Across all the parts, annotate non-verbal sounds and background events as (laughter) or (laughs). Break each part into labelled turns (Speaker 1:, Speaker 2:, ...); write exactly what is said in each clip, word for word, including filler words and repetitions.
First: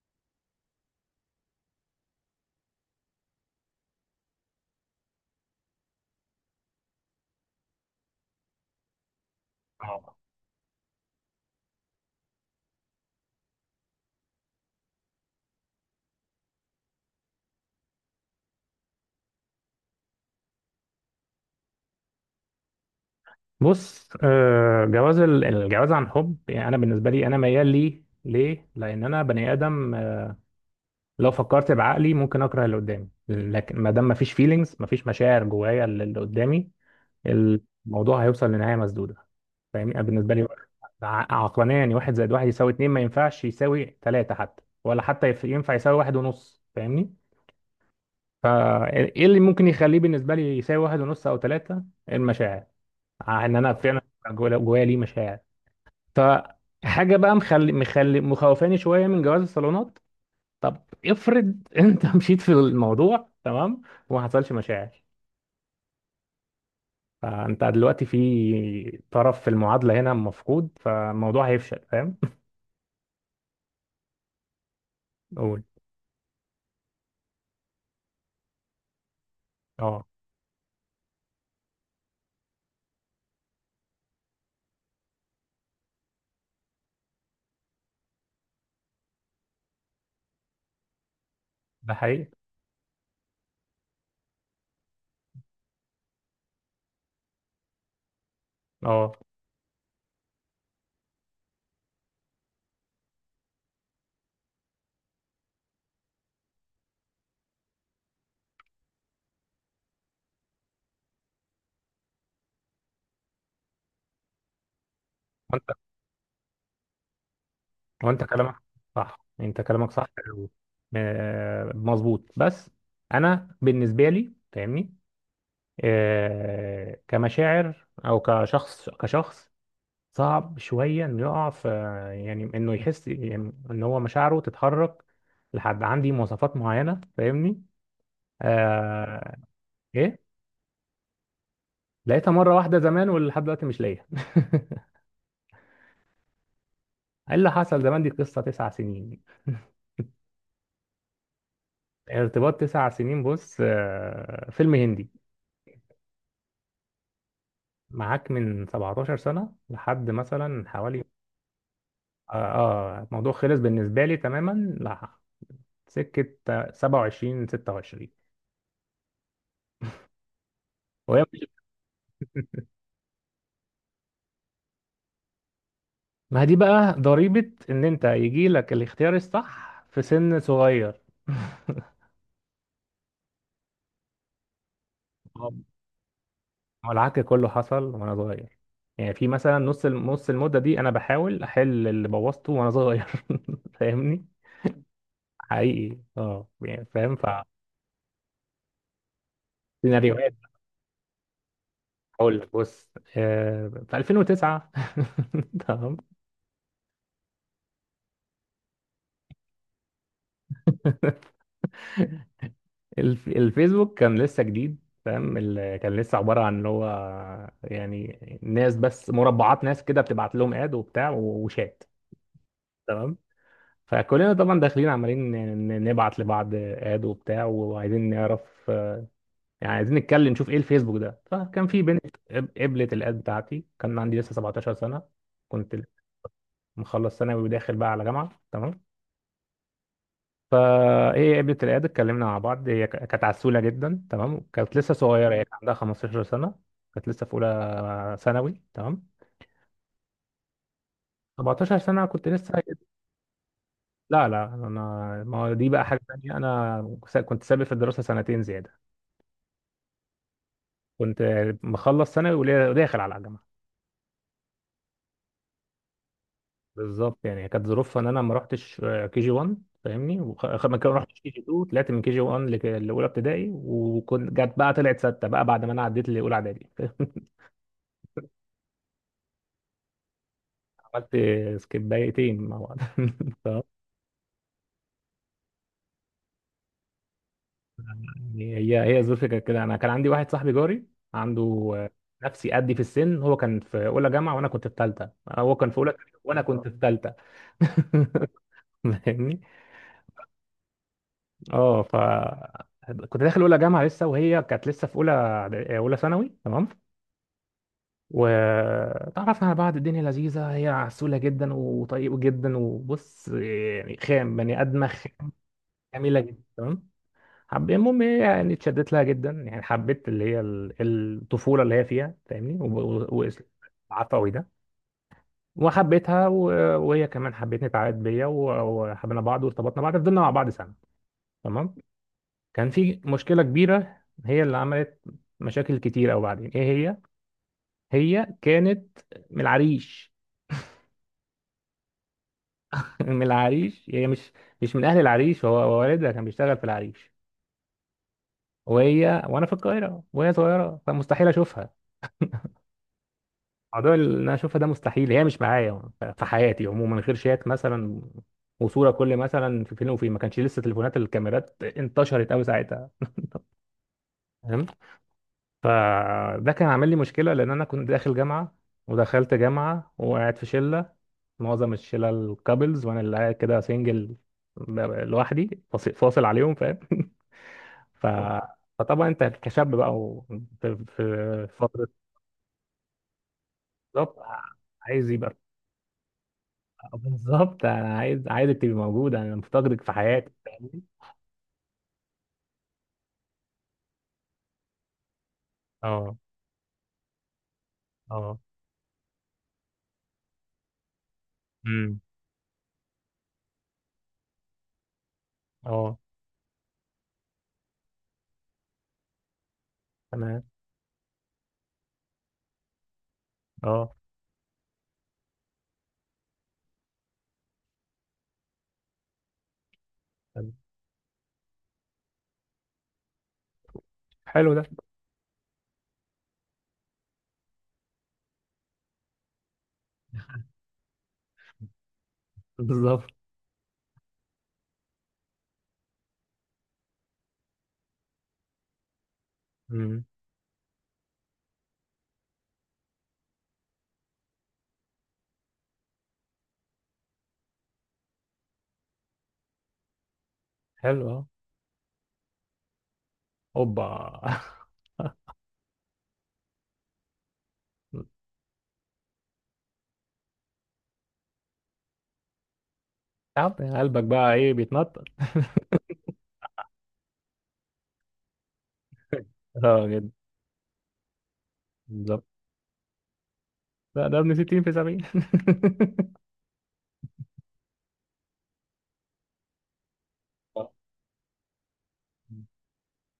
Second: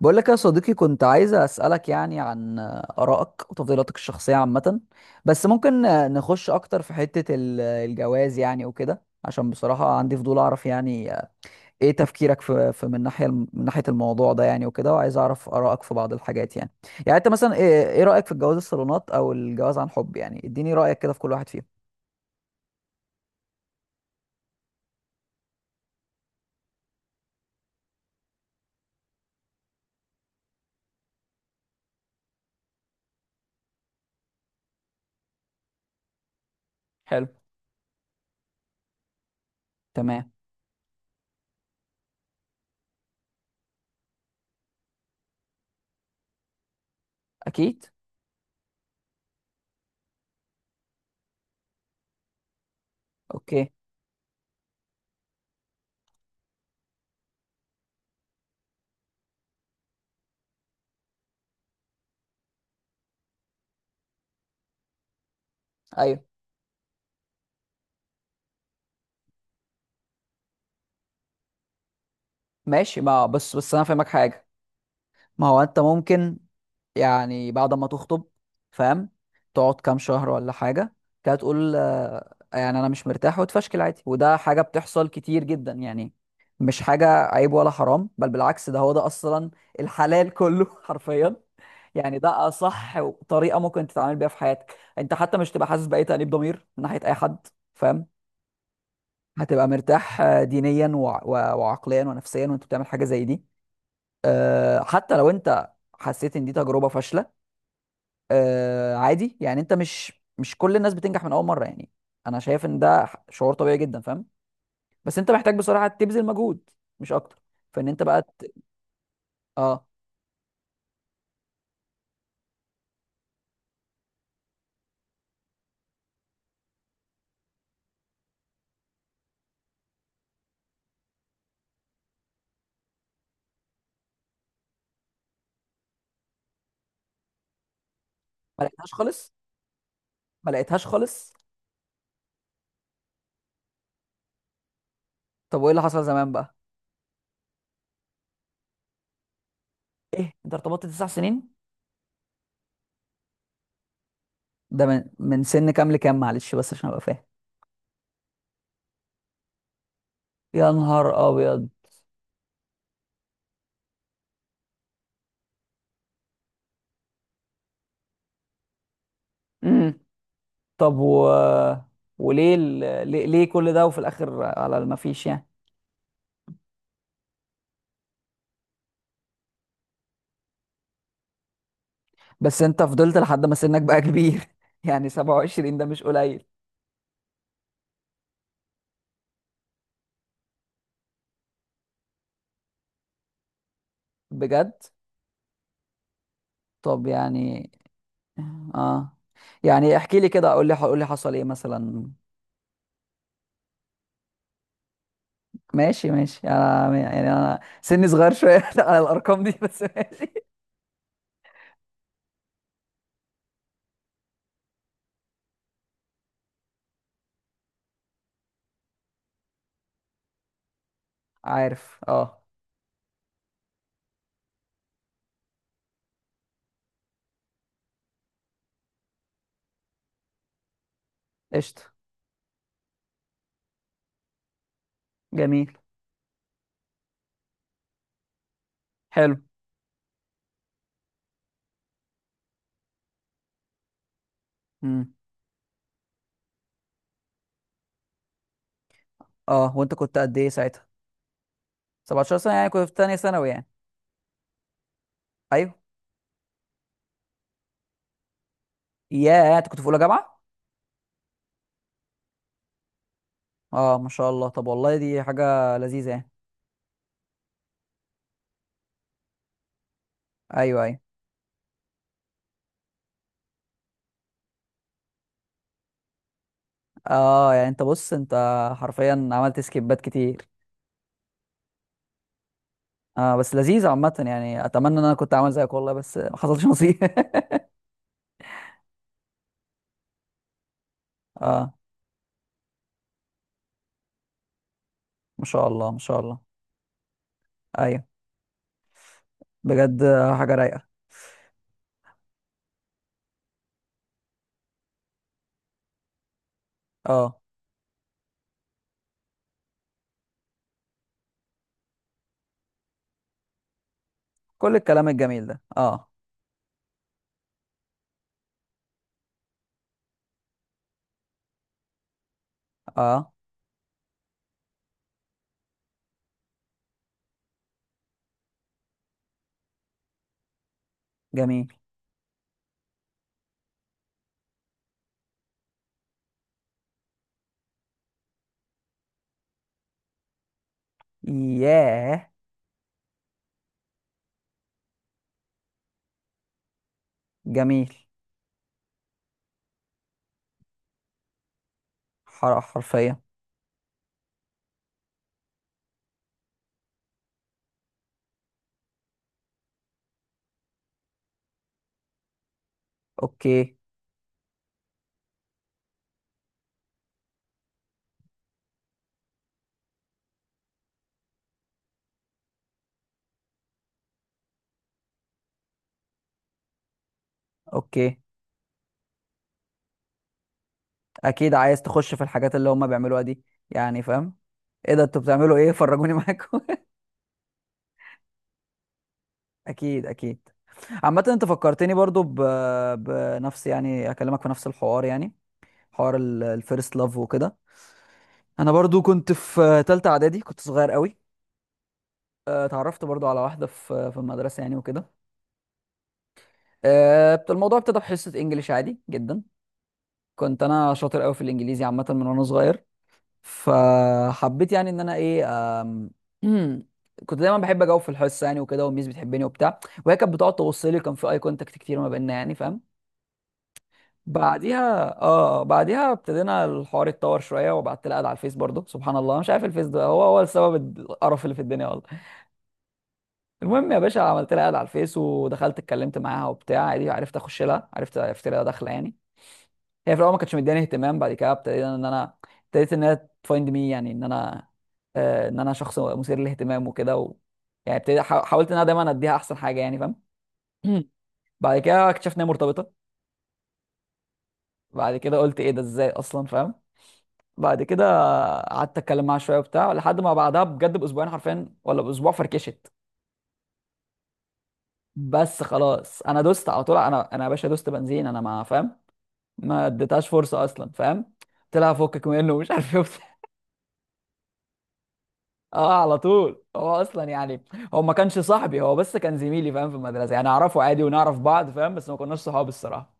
Speaker 1: بقول لك يا صديقي، كنت عايز أسألك يعني عن آرائك وتفضيلاتك الشخصية عامة. بس ممكن نخش أكتر في حتة ال- الجواز يعني وكده، عشان بصراحة عندي
Speaker 2: اه
Speaker 1: فضول أعرف يعني إيه تفكيرك في في من ناحية الم- من ناحية الموضوع ده يعني وكده، وعايز أعرف آرائك في بعض الحاجات يعني يعني أنت مثلا إيه إيه رأيك في الجواز الصالونات أو الجواز عن حب؟ يعني إديني رأيك كده في كل واحد فيهم.
Speaker 2: بص، آه، جواز ال- الجواز عن حب يعني انا بالنسبه لي انا ميال ليه ليه لان انا بني ادم. آه، لو فكرت بعقلي ممكن اكره اللي قدامي، لكن ما دام ما فيش فيلينجز، ما فيش مشاعر جوايا للي قدامي،
Speaker 1: حلو.
Speaker 2: الموضوع هيوصل لنهايه مسدوده. فاهمني؟ انا
Speaker 1: تمام.
Speaker 2: بالنسبه لي ع- عقلانيا يعني واحد زائد واحد يساوي اتنين، ما ينفعش يساوي تلاته، حتى ولا حتى يف- ينفع يساوي واحد ونص. فاهمني؟
Speaker 1: أكيد.
Speaker 2: فايه اللي ممكن يخليه بالنسبه لي يساوي واحد ونص او تلاته؟ المشاعر، ع- ان
Speaker 1: أوكي.
Speaker 2: انا فعلا جوايا جوايا ليه مشاعر. فحاجه بقى مخلي مخلي مخوفاني شويه من جواز الصالونات. طب افرض (laughs) انت مشيت في الموضوع تمام وما حصلش مشاعر،
Speaker 1: أيوه.
Speaker 2: فانت دلوقتي في طرف في المعادله هنا مفقود، فالموضوع هيفشل. فاهم؟
Speaker 1: ماشي. ما بس بس أنا فاهمك حاجة.
Speaker 2: (laughs)
Speaker 1: ما هو
Speaker 2: قول.
Speaker 1: أنت ممكن، يعني بعد ما تخطب، فاهم، تقعد كام
Speaker 2: اه،
Speaker 1: شهر ولا حاجة، كده تقول آه، يعني أنا مش مرتاح، وتفشكل عادي. وده حاجة بتحصل كتير جدا يعني، مش حاجة عيب ولا حرام، بل بالعكس، ده هو ده أصلا الحلال كله (laughs) حرفيا.
Speaker 2: ده
Speaker 1: يعني
Speaker 2: حقيقي.
Speaker 1: ده أصح طريقة ممكن تتعامل بيها في حياتك أنت، حتى مش تبقى حاسس بأي تأنيب ضمير من ناحية أي حد، فاهم.
Speaker 2: اه،
Speaker 1: هتبقى مرتاح آه، دينيا وع- وع- وعقليا ونفسيا وأنت بتعمل حاجة زي دي. آه، حتى لو أنت حسيت إن دي تجربة فاشلة، آه عادي يعني. انت مش مش كل الناس بتنجح من اول مره يعني. انا شايف ان ده ح- شعور طبيعي جدا، فاهم. بس انت محتاج
Speaker 2: وانت
Speaker 1: بصراحه تبذل مجهود، مش اكتر. فان انت بقى
Speaker 2: وانت
Speaker 1: ت...
Speaker 2: كلامك صح، انت
Speaker 1: اه.
Speaker 2: كلامك صح. و- آه، مظبوط. بس انا بالنسبه لي فاهمني، آه، كمشاعر او كشخص، كشخص صعب شوية انه يقع في، يعني انه يحس يعني ان هو مشاعره تتحرك لحد عندي مواصفات معينة. فاهمني؟
Speaker 1: ما لقيتهاش خالص.
Speaker 2: آه. ايه،
Speaker 1: ما لقيتهاش خالص.
Speaker 2: لقيتها مرة واحدة زمان ولحد دلوقتي مش لاقيها.
Speaker 1: طب وايه اللي حصل زمان بقى؟
Speaker 2: (laughs) ايه اللي حصل زمان؟ دي قصة تسع سنين. (laughs)
Speaker 1: ايه انت ارتبطت تسع سنين؟
Speaker 2: ارتباط تسع سنين. بص، آه فيلم
Speaker 1: ده من
Speaker 2: هندي.
Speaker 1: من سن كام لكام؟ معلش بس عشان ابقى فاهم.
Speaker 2: معاك من سبعتاشر سنة لحد مثلا
Speaker 1: يا
Speaker 2: حوالي،
Speaker 1: نهار ابيض.
Speaker 2: اه، آه الموضوع خلص بالنسبة لي تماما لح- سكة، آه، سبعة وعشرين، ستة وعشرين.
Speaker 1: امم طب،
Speaker 2: وهي،
Speaker 1: و وليه ال... ليه... ليه كل ده وفي الاخر على ما فيش يعني؟
Speaker 2: ما هي دي بقى ضريبة ان انت يجي لك الاختيار الصح في سن صغير. (laughs)
Speaker 1: بس انت فضلت لحد ما سنك بقى كبير (laughs) يعني
Speaker 2: آه.
Speaker 1: سبع وعشرين ده مش قليل.
Speaker 2: هو العك كله حصل وانا صغير، يعني في مثلا نص الم- نص المدة دي انا بحاول احل اللي بوظته وانا صغير. (laughs) فاهمني؟
Speaker 1: بجد.
Speaker 2: حقيقي، اه يعني،
Speaker 1: طب
Speaker 2: فاهم؟ ف،
Speaker 1: يعني اه. يعني احكي لي
Speaker 2: سيناريوهات.
Speaker 1: كده، قول لي قول لي حصل ايه مثلا.
Speaker 2: اقول لك، بص، آه في الفين وتسعة، (laughs) تمام.
Speaker 1: ماشي ماشي، انا يعني انا سني صغير شويه (laughs) على الارقام دي، بس ماشي.
Speaker 2: (laughs) الف- الفيسبوك كان لسه جديد، فاهم؟ ال- كان لسه عبارة عن اللي هو، يعني ناس بس، مربعات ناس كده بتبعت لهم اد وبتاع و- وشات.
Speaker 1: عارف. اه.
Speaker 2: تمام؟ فكلنا طبعا داخلين عمالين ن- نبعت لبعض اد وبتاع وعايزين نعرف، يعني عايزين نتكلم نشوف ايه الفيسبوك ده. فكان
Speaker 1: قشطه.
Speaker 2: في بنت قب- قبلت الاد بتاعتي. كان عندي لسه سبعتاشر سنة،
Speaker 1: جميل.
Speaker 2: كنت مخلص ثانوي وداخل بقى على جامعة. تمام؟
Speaker 1: حلو.
Speaker 2: فايه، قابلت العياده، اتكلمنا مع بعض، هي ك- كانت عسوله جدا. تمام؟ كانت لسه
Speaker 1: امم.
Speaker 2: صغيره هي، مم. كان عندها خمسة عشر سنه، كانت لسه في اولى ثانوي. تمام؟
Speaker 1: اه. وانت كنت قد ايه ساعتها؟
Speaker 2: اربعتاشر سنه كنت
Speaker 1: سبعتاشر سنه
Speaker 2: لسه،
Speaker 1: يعني كنت في تانية ثانوي يعني.
Speaker 2: لا لا انا، ما هو دي
Speaker 1: ايوه.
Speaker 2: بقى حاجه تانيه، انا س- كنت سابق في الدراسه سنتين زياده.
Speaker 1: ياه، انت كنت في اولى جامعه.
Speaker 2: كنت مخلص ثانوي ولا- وداخل على الجامعه.
Speaker 1: اه، ما شاء الله. طب والله دي حاجه لذيذه يعني.
Speaker 2: بالظبط، يعني كانت ظروفها ان انا ما رحتش كي جي واحد فاهمني، وخ- خ- ما
Speaker 1: ايوه
Speaker 2: كان-
Speaker 1: ايوه.
Speaker 2: رحتش كي جي اتنين، طلعت من كي جي واحد لاولى ابتدائي، وكنت جت بقى طلعت سته بقى بعد ما انا عديت لاولى اعدادي. (laughs)
Speaker 1: اه يعني انت بص، انت حرفيا عملت سكيبات كتير.
Speaker 2: عملت سكيب دقيقتين مع بعض.
Speaker 1: اه،
Speaker 2: (laughs)
Speaker 1: بس
Speaker 2: طب،
Speaker 1: لذيذ عامة يعني، اتمنى ان انا كنت عامل زيك والله، بس ما حصلش نصيب.
Speaker 2: يعني هي، هي الظروف كانت كده. انا كان عندي واحد صاحبي جاري
Speaker 1: (laughs)
Speaker 2: عنده،
Speaker 1: اه،
Speaker 2: آه، نفسي قدي في السن. هو كان في اولى جامعه وانا كنت في ثالثه،
Speaker 1: ما
Speaker 2: هو
Speaker 1: شاء
Speaker 2: كان في
Speaker 1: الله
Speaker 2: اولى
Speaker 1: ما
Speaker 2: ثانوي
Speaker 1: شاء الله.
Speaker 2: وانا كنت في ثالثه.
Speaker 1: ايوه.
Speaker 2: (laughs) فاهمني؟
Speaker 1: بجد آه، حاجة رايقة.
Speaker 2: اه، ف، كنت داخل اولى جامعه لسه وهي كانت لسه في اولى اولى ثانوي. تمام؟
Speaker 1: اه
Speaker 2: وتعرفنا على بعض. الدنيا لذيذه، هي عسوله جدا وطيبه جدا، وبص يعني خام، بني
Speaker 1: كل
Speaker 2: ادمه
Speaker 1: الكلام
Speaker 2: خام،
Speaker 1: الجميل ده. اه
Speaker 2: جميله جدا. تمام؟ حبيت، المهم، هي يعني اتشدت لها جدا، يعني حبيت اللي هي ال- الطفولة اللي هي فيها، فاهمني؟
Speaker 1: اه.
Speaker 2: وعفوي ده، وحبيتها و- وهي كمان حبتني، اتعقدت بيا و- وحبينا بعض وارتبطنا بعض، فضلنا مع بعض سنة.
Speaker 1: جميل.
Speaker 2: تمام؟ كان في مشكلة كبيرة هي اللي عملت مشاكل كتير قوي بعدين. ايه هي؟ هي كانت من العريش.
Speaker 1: ياه.
Speaker 2: (laughs) من العريش، هي مش مش من اهل العريش، هو هو والدها كان بيشتغل في العريش،
Speaker 1: جميل.
Speaker 2: وهي وانا في القاهرة وهي صغيرة، فمستحيل اشوفها.
Speaker 1: حر- حرفيا.
Speaker 2: موضوع اللي انا اشوفها ده مستحيل، هي مش معايا ف- في حياتي عموما غير شات مثلا، وصوره كل مثلا في فيلم وفيلم. ما كانش لسه تليفونات الكاميرات انتشرت قوي ساعتها،
Speaker 1: اوكي
Speaker 2: فاهم؟ فده كان عامل لي مشكله، لان انا كنت داخل جامعه، ودخلت جامعه وقاعد في شله، معظم الشله الكابلز، وانا اللي قاعد كده سنجل لوحدي، فاصل فاصل عليهم، فاهم؟ (laughs) ف،
Speaker 1: اوكي.
Speaker 2: فطبعا انت كشاب بقى و- في في
Speaker 1: اكيد، عايز
Speaker 2: فتره،
Speaker 1: تخش في الحاجات اللي هم بيعملوها دي يعني،
Speaker 2: بالظبط،
Speaker 1: فاهم. ايه ده،
Speaker 2: عايز
Speaker 1: انتوا
Speaker 2: يبقى.
Speaker 1: بتعملوا ايه؟ فرجوني معاكم.
Speaker 2: بالظبط، انا عايز، عايزك تبقي موجوده، انا
Speaker 1: (laughs)
Speaker 2: مفتقدك في
Speaker 1: اكيد
Speaker 2: حياتي
Speaker 1: اكيد.
Speaker 2: فاهمني؟
Speaker 1: عامة انت فكرتني برضو ب... بنفس يعني، اكلمك في نفس الحوار يعني، حوار
Speaker 2: اه،
Speaker 1: الفيرست لاف وكده.
Speaker 2: اه،
Speaker 1: انا برضو كنت في تالتة اعدادي، كنت صغير قوي.
Speaker 2: امم،
Speaker 1: آه، اتعرفت برضو على واحدة في في المدرسة يعني وكده.
Speaker 2: اه،
Speaker 1: آه، بت- الموضوع ابتدى بحصة انجليش عادي جدا.
Speaker 2: تمام.
Speaker 1: كنت انا شاطر قوي في الانجليزي عامة من وانا صغير.
Speaker 2: اه،
Speaker 1: فحبيت يعني ان انا ايه، آم، (clears throat) كنت دايما بحب اجاوب في الحصة يعني وكده، والميس بتحبني وبتاع، وهي كانت
Speaker 2: طب.
Speaker 1: بتقعد تبص لي. كان في اي كونتاكت كتير ما بيننا يعني، فاهم.
Speaker 2: حلو ده،
Speaker 1: بعديها اه آه، بعديها ابتدينا الحوار يتطور شويه، وبعت لها على الفيس برضو. سبحان الله، مش عارف، الفيس ده هو هو السبب القرف اللي في الدنيا والله.
Speaker 2: بالظبط.
Speaker 1: المهم يا باشا، عملت لها اد على الفيس ودخلت اتكلمت معاها وبتاع عادي. عرفت اخش لها، عرفت عرفت لها داخله يعني.
Speaker 2: امم.
Speaker 1: هي في الاول ما كانتش مداني اهتمام. بعد كده ابتديت ان انا ابتديت ان هي تفايند مي، يعني ان انا آه، ان انا شخص مثير للاهتمام وكده و... يعني ابتديت حا- حاولت ان انا دايما اديها احسن حاجه يعني، فاهم.
Speaker 2: حلو.
Speaker 1: (clears throat)
Speaker 2: اه.
Speaker 1: بعد كده اكتشفت ان هي مرتبطه.
Speaker 2: اوبا. (laughs)
Speaker 1: بعد كده قلت ايه ده، ازاي اصلا، فاهم. بعد كده قعدت اتكلم معاها شويه وبتاع لحد ما بعدها بجد باسبوعين حرفيا ولا باسبوع، فركشت.
Speaker 2: تعب قلبك بقى، ايه بيتنطط؟
Speaker 1: بس خلاص، انا دوست على طول. انا انا يا باشا دوست بنزين. انا ما فاهم، ما
Speaker 2: اه جدا،
Speaker 1: اديتهاش فرصه اصلا، فاهم. قلت لها
Speaker 2: بالظبط.
Speaker 1: فكك منه ومش عارف ايه وبتاع. (laughs)
Speaker 2: لا ده ابن ستين في سبعين.
Speaker 1: اه
Speaker 2: (laughs)
Speaker 1: على طول. هو اصلا يعني، هو ما كانش صاحبي، هو بس كان زميلي، فاهم، في المدرسه يعني،
Speaker 2: آه.
Speaker 1: اعرفه عادي ونعرف بعض، فاهم، بس ما كناش
Speaker 2: مم.
Speaker 1: صحاب الصراحه.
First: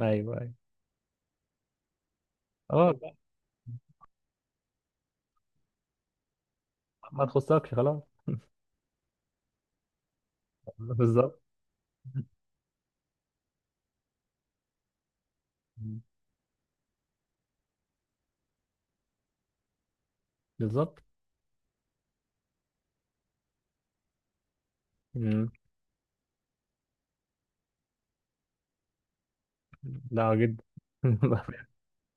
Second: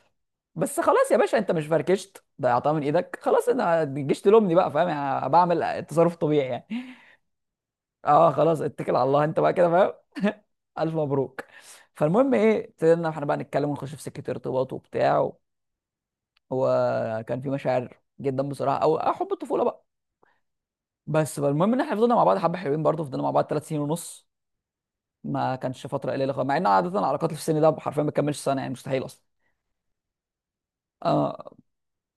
Speaker 2: ايوه، ايوه.
Speaker 1: بس خلاص يا باشا، انت مش فركشت، ضيعتها من
Speaker 2: خلاص بقى،
Speaker 1: ايدك خلاص، انا تجيش تلومني بقى، فاهم، يعني بعمل التصرف طبيعي يعني.
Speaker 2: ما تخصكش خلاص.
Speaker 1: اه خلاص، اتكل على الله انت بقى كده، فاهم. (laughs) الف
Speaker 2: (laughs) بالظبط.
Speaker 1: مبروك. فالمهم ايه، ابتدينا احنا بقى نتكلم ونخش في سكه ارتباط وبتاع و-
Speaker 2: مم.
Speaker 1: وكان في مشاعر جدا بصراحه او أو حب الطفوله بقى.
Speaker 2: بالظبط.
Speaker 1: بس بقى المهم ان احنا فضلنا مع بعض حبه حلوين، برضه فضلنا مع بعض ثلاث سنين ونص.
Speaker 2: مم.
Speaker 1: ما كانش فتره قليله خالص، مع ان عاده العلاقات اللي في السن ده حرفيا ما بتكملش سنه يعني، مستحيل اصلا.
Speaker 2: لا، جدا.
Speaker 1: آه.
Speaker 2: (laughs)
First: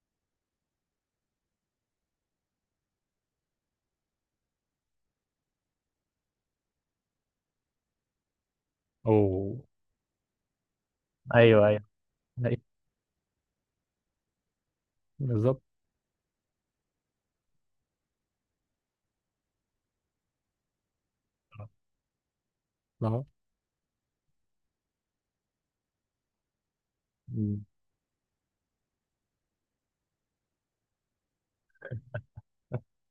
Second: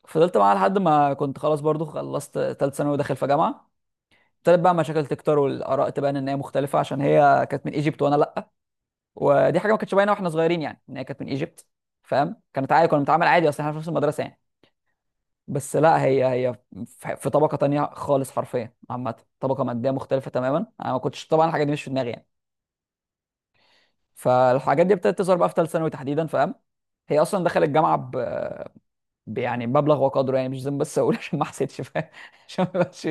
Speaker 1: فضلت معاها لحد ما كنت خلاص، برضه خلصت ثالث ثانوي وداخل في جامعه. ابتدت بقى مشاكل تكتر والاراء تبان ان هي مختلفه، عشان هي كانت من ايجيبت وانا لا.
Speaker 2: اوه.
Speaker 1: ودي حاجه ما كانتش باينه واحنا صغيرين يعني، ان هي كانت من ايجيبت،
Speaker 2: ايوه، ايوه.
Speaker 1: فاهم.
Speaker 2: أيوة.
Speaker 1: كانت عادي، كنا بنتعامل عادي، اصل احنا في نفس المدرسه يعني.
Speaker 2: بالظبط.
Speaker 1: بس لا، هي هي في في طبقه تانية خالص حرفيا. عامه طبقه ماديه مختلفه تماما. انا ما كنتش طبعا، الحاجه دي مش في دماغي يعني.
Speaker 2: آه.
Speaker 1: فالحاجات دي ابتدت تظهر بقى في ثالث ثانوي تحديدا، فاهم. هي اصلا
Speaker 2: مم.
Speaker 1: دخلت الجامعه ب... ب... يعني مبلغ وقدره يعني، مش لازم بس اقول (laughs) عشان ما حسيتش، فاهم. (laughs) عشان ما يبقاش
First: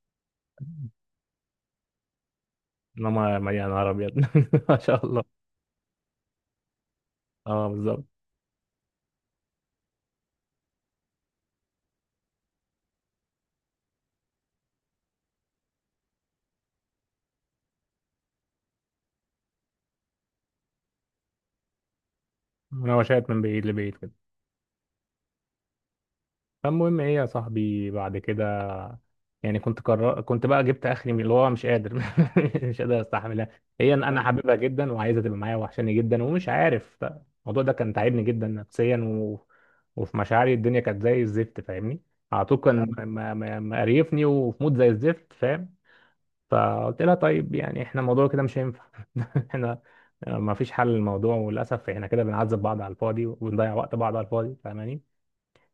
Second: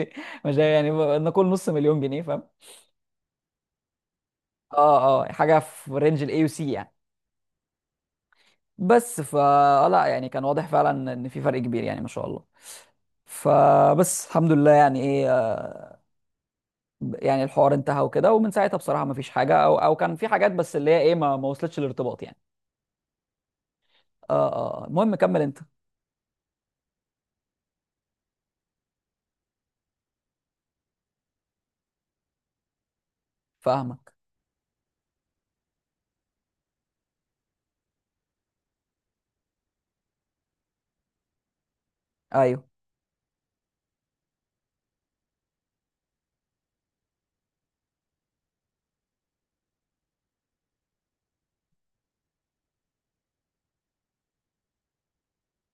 Speaker 1: مش يعني، نقول نص مليون جنيه فاهم.
Speaker 2: انما مليان، نهار ابيض. (laughs)
Speaker 1: اه
Speaker 2: ما شاء
Speaker 1: اه،
Speaker 2: الله.
Speaker 1: حاجه في رينج الاي وسي يعني.
Speaker 2: اه، بالظبط.
Speaker 1: بس فا لا يعني كان واضح فعلا ان في فرق كبير يعني، ما شاء الله. فبس الحمد لله يعني ايه، آه، يعني الحوار انتهى وكده. ومن ساعتها بصراحه ما فيش حاجه، او او كان في حاجات بس اللي هي ايه، ما, ما وصلتش الارتباط يعني.
Speaker 2: انا وشيت من بعيد لبعيد كده.
Speaker 1: اه اه آه. المهم كمل انت.
Speaker 2: فالمهم ايه يا صاحبي بعد كده، يعني كنت قرر، كنت بقى جبت اخري من- اللي هو مش قادر، (laughs) مش قادر استحملها. هي انا،
Speaker 1: فاهمك.
Speaker 2: أنا حاببها جدا وعايزه تبقى معايا وحشاني جدا ومش عارف. الموضوع ده كان تعبني جدا نفسيا، و، وفي مشاعري الدنيا كانت زي الزفت، فاهمني؟ على طول
Speaker 1: ايوه.
Speaker 2: كان م- م- م- مقريفني وفي مود زي الزفت، فاهم؟ فقلت لها، طيب يعني احنا الموضوع كده مش هينفع، (laughs) احنا ما فيش حل للموضوع، وللاسف احنا كده بنعذب بعض على الفاضي وبنضيع وقت بعض على الفاضي، فاهماني؟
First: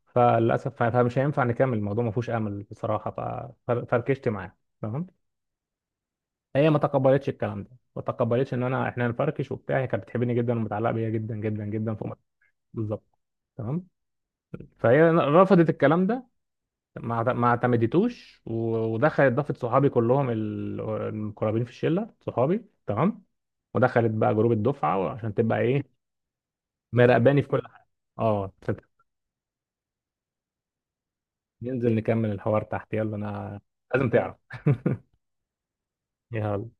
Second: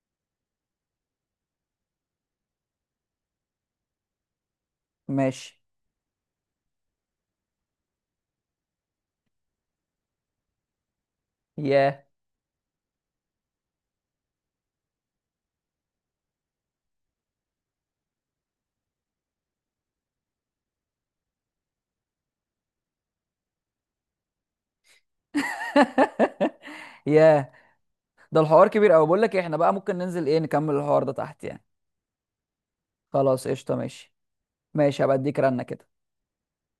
Speaker 2: فللاسف فمش هينفع نكمل الموضوع، ما فيهوش امل بصراحه. ففركشت معاها، تمام.
Speaker 1: ماشي.
Speaker 2: هي ما تقبلتش الكلام ده، ما تقبلتش ان انا، احنا نفركش وبتاع. هي كانت بتحبني جدا ومتعلقه بيا جدا جدا جدا،
Speaker 1: ياه.
Speaker 2: فوق ما، بالظبط. تمام؟ فهي رفضت الكلام ده، ما اعت- ما اعتمدتوش، و- ودخلت ضافت صحابي كلهم، ال- المقربين في الشله، صحابي. تمام؟ ودخلت بقى جروب الدفعه عشان تبقى ايه،
Speaker 1: (laughs)
Speaker 2: مراقباني في
Speaker 1: ياه،
Speaker 2: كل حاجه.
Speaker 1: ده
Speaker 2: اه.
Speaker 1: الحوار كبير قوي. بقول لك إيه، احنا بقى ممكن ننزل ايه نكمل الحوار ده تحت يعني.
Speaker 2: ننزل نكمل الحوار تحت، يلا
Speaker 1: خلاص
Speaker 2: انا
Speaker 1: قشطه.
Speaker 2: لازم
Speaker 1: ماشي
Speaker 2: تعرف.
Speaker 1: ماشي،
Speaker 2: (laughs)
Speaker 1: هبقى اديك رنه كده.
Speaker 2: يلا.